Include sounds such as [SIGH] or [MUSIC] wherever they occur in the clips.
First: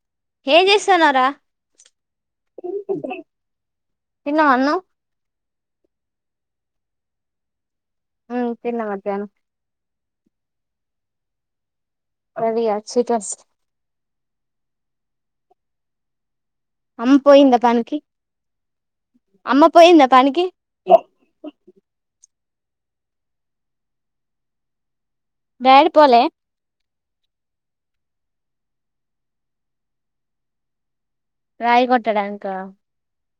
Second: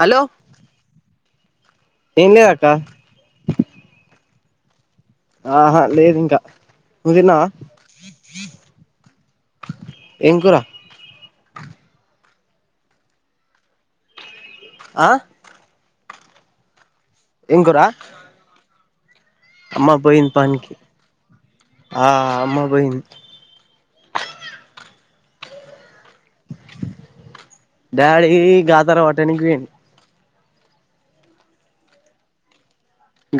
Hello ఏం చేస్తన్నారా? ఏం లేదక్క తిన్నావ అన్నం? ఆహా లేదు ఇంకా, నువ్ తన్నవా? ఉమ్ తిన్న మధ్యాహ్నం. ఏం కురా? అది అచ్చిటస్ ఆ అం పోయింద పనీకి అమ్మా పోయింది పనికి, ఆ అమ్మ బోయింది. డాడీ పోలే డాడీ గాతార పట్టనికి పోయిండు. రాయి కొట్టడానికా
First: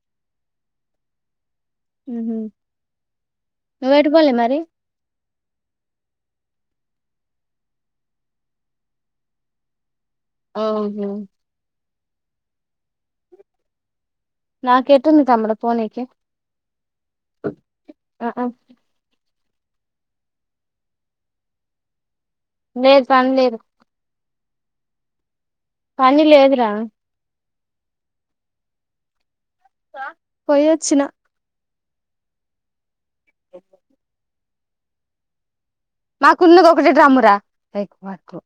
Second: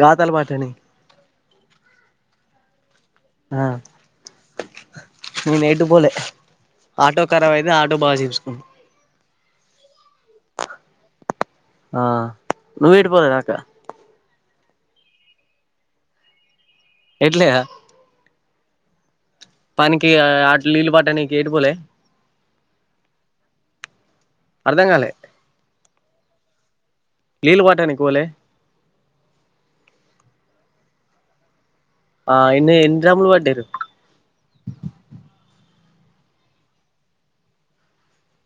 గాతలు పట్టనికి ఉహు నువ్వు ఎటు బోలే మరి? నే నేటు పోలే, ఆటో ఖరాబ్ అయింది, ఆటో బాగా చేపించుకున్నాం ఆహ ఆ నువ్వు ఎటు పోలేదక్కా? నాకెటుంది తమ్ముడు పోనీకి? ఎట్లేదా? ఆహా పనికి ఆ నీళ్లు పట్టనికి ఏటు పోలే లేదు పని లేదు. అర్ధం కాలే పనీ లేదు రా లీళ్ళు పట్టానికి పోలే? పోయొచ్చిన ఆ ఇన్నీ ఎన్ని డ్రమ్ములు పట్టిరు? మాకున్నది ఒకటె డ్రమ్ము రా [UNINTELLIGIBLE]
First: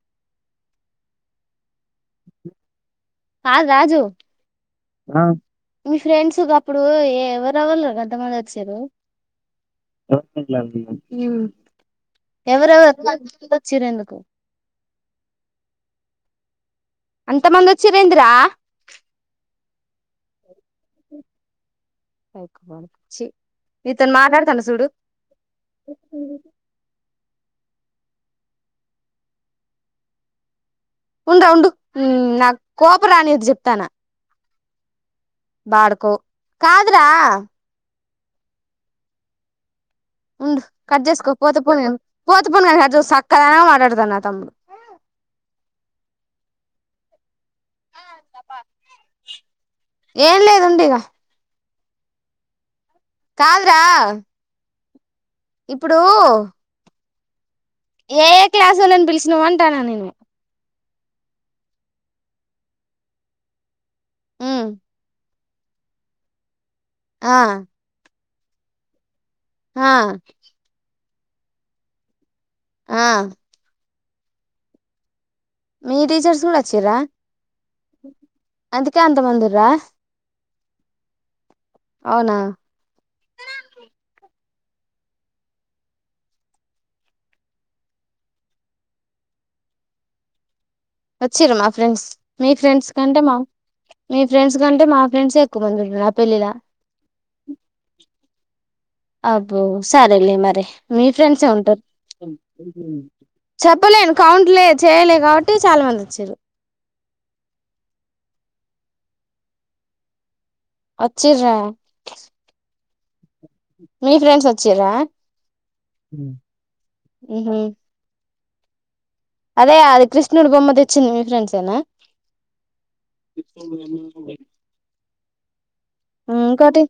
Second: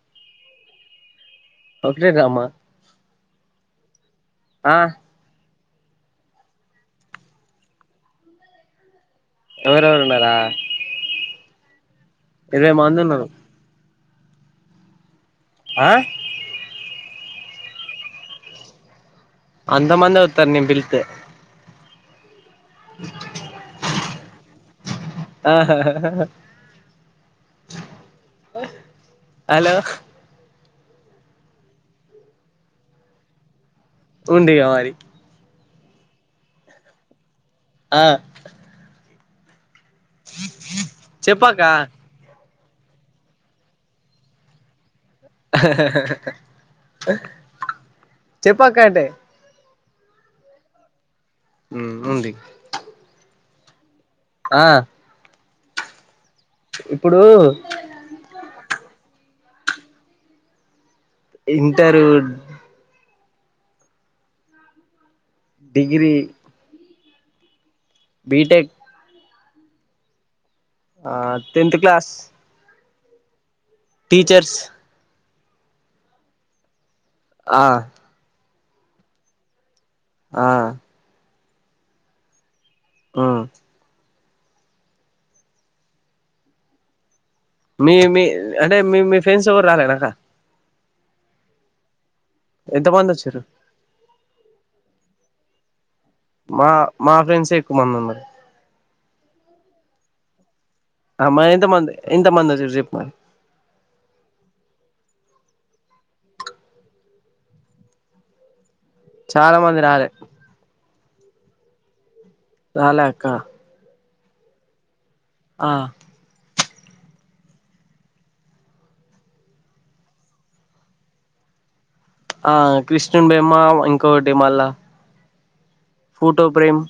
ఒకటె డ్రమ్మా కాదు రాజు ఆ మీ ఫ్రెండ్స్ ఒకప్పుడు ఎవరు ఎవలురా గంతమంది అచ్చిర్రు? ఎవరెవరు ఉన్నారా ఉమ్ ఇరవై ఎవరెవరు మంది ఉన్నారు వచ్చిరు ఎందుకు ఆ అంతమంది వచ్చిరేంద్ర? అంతమందే వత్తరు నేను పిలిత్తే చి నితోనీ మాట్లాడతాన్న సూడు. ఆహా హలో ఉండురా ఉండు ఊ నాకు కోపం రానీయదు చెప్తానా ఉండు ఇగ మరి బాడుకో కాదురా ఆ ఉండు కట్ చేసుకో పోతే చెప్పక్క పోనీ గానీ పోత్ [UNINTELLIGIBLE] చక్కగానే మాట్టాడతాడు నా తమ్ముడు చెప్పక్క అంటే ఏం లేదు ఉండు ఇగ హ్మ్ ఉంది కాదురా ఆ ఇప్పుడు ఇప్పుడు ఏ ఏ క్లాసు వాళ్ళని పిలిచినావ అంటాన్నా నేను ఇంటరు హ్మ్ డిగ్రీ ఆ బీటెక్ ఆ ఆ టెన్త్ క్లాస్ ఆ టీచర్స్ మీ టీచర్స్ కూడా వచ్చిర్ర ఆ అందుకే అంత మంది ఉర్ర ఆ అవునా ఉమ్ మీ మీ అంటే మీ మీ ఫ్రెండ్స్ ఎవరు రాలేనాక్క వచ్చిర్రు మా ఫ్రెండ్స్ మీ ఎంత ఫ్రెండ్స్ మంది కంటే మా వచ్చిర్రు మీ ఫ్రెండ్స్ కంటే మా ఫ్రెండ్సే ఎ క్కువ మంది ఉన్నారు పెళ్ళిల మా మా ఫ్రెండ్సే ఎక్కువ మంది ఉన్నారు అబ్బో సరేలే మరి మీ ఆ ఫ్రెండ్సే మరి ఉంటర్ ఎంతమంది ఎంతమంది వచ్చిర్రు చెప్పు మరి చెప్పలేను కౌంట్ లేదు చేయలే కాబట్టి చాలా మంది వచ్చిర్రు చాలా మంది రాలే వచ్చిర్రా రాలే అక్క మీ ఫ్రెండ్స్ వచ్చిర్రా ఆ ఉమ్ హు అదే అది కృష్ణుడు బొమ్మ తెచ్చింది మీ ఫ్రెండ్స్ యేన ఆ కృష్ణున్ బెమ్మ ఇంకోటి మళ్ళా ఫోటో ప్రేమ్ ఇంకోటి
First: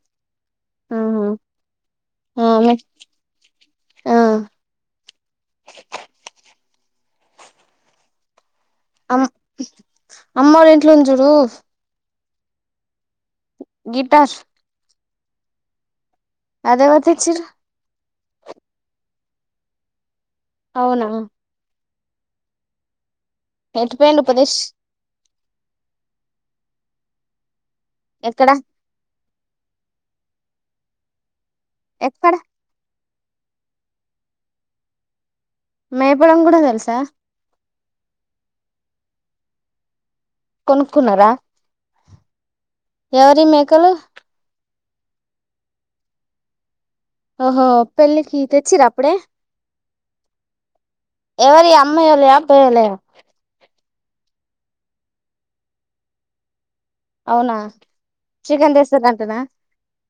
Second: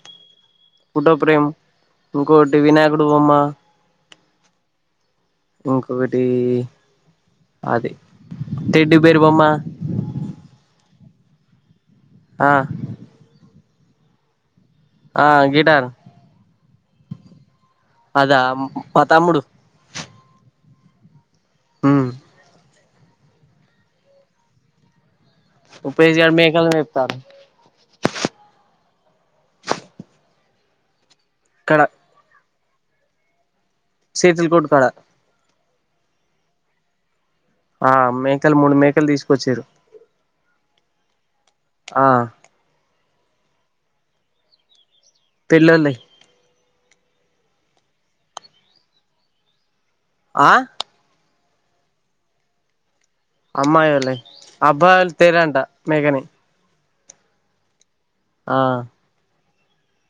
ఫోటో ఆహా ప్రేమ్ ఆ ఇంకోటి మీ వినాయకుడు బొమ్మ ఆ ఇంకొకటి అది టెడ్డి బేర్ అమ్ బొమ్మ అమ్మోల్ల ఇంట్లో ఉంది చూడు ఆ గిటార్స్ ఆ గిటార్ ఆది ఏవరు తెచ్చిర్రు అదా మ మా తమ్ముడు అవునా ఉమ్ ఎటు పోయిండు ఉపదిష్ ఉపదిష్ గాడు మేకలను మేపుతాండు ఎక్కడ ఇక్కడ ఎక్కడ సేతుల్ కోట్టు కాడ మేపడం కూడా తెలుసా ఆ మేకలు మూడు మేకలు తీసుకొచ్చిర్రు కొనుక్కున్నారా ఎవరివి మేకలు పెళ్ళోళ్ళవి ఓహో పెళ్ళికి తెచ్చిర్ర అప్పుడే ఆ ఎవరివి ఈ అమ్మాయ్య యేళ్ళవ అప్పయ్య యేళ్ళవ అమ్మయి వోళ్ళావే అబ్బాయి ఒళ్ళు తేరంట మేకని అవునా ఆ చికెన్ తెస్తారంటనా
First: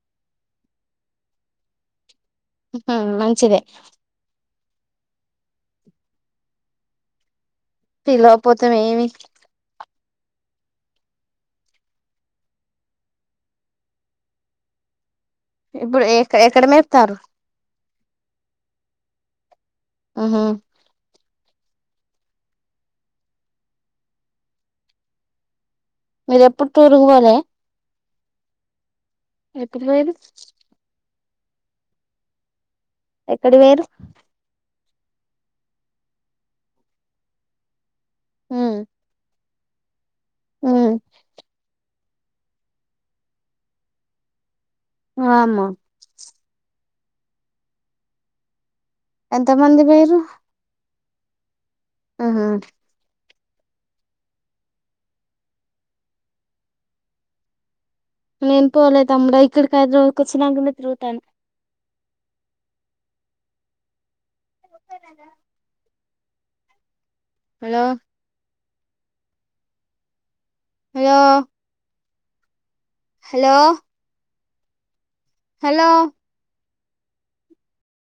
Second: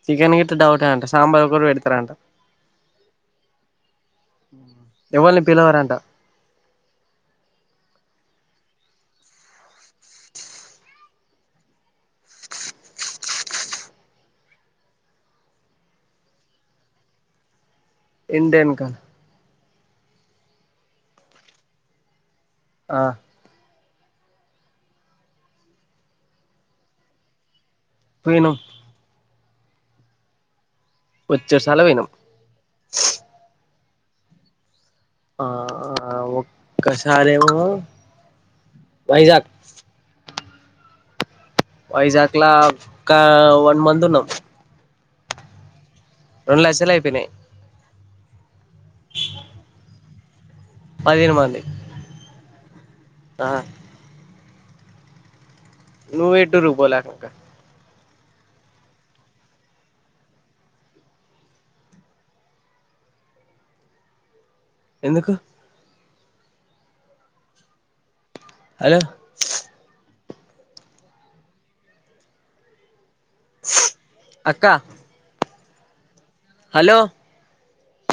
చికెన్ గిట్ల డౌటే అంట సాంబార్ ఒకటే పెడతారంట ఉహు మంచిదే ఎవల్ని పిలవరంట పిలవకపోతే ఏమి ఇప్పుడు ఎ ఎక్కడ మేపుతారు ఇంటి వెనకాల ఆహా ఆ మీరు ఎప్పుడు టూర్కి పోలే పోయినం ఎప్పుడు పోయిర్రు బొచ్చాడు సార్లు పోయినం ఎక్కడి పోయిర్రు ఆ ఒక్కసారేమో వైజాగ్ హ్మ్ వైజాక్లా ఒక వన్ మంత్ ఉన్నాం వామ్మో రెండు లక్షలు అయిపోయినాయి ఎంతమంది పోయిర్రు పదిహేను మంది ఆహా ఆ నువ్వు ఎ టూర్ కి పోలా అక్క నేను పోలే తమ్ముడ ఇక్కడికి హైదరాబాద్ వచ్చినాకనే తిరుగుతాన ఎందుకు హలో హలో హలో హలో అక్క హలో హలో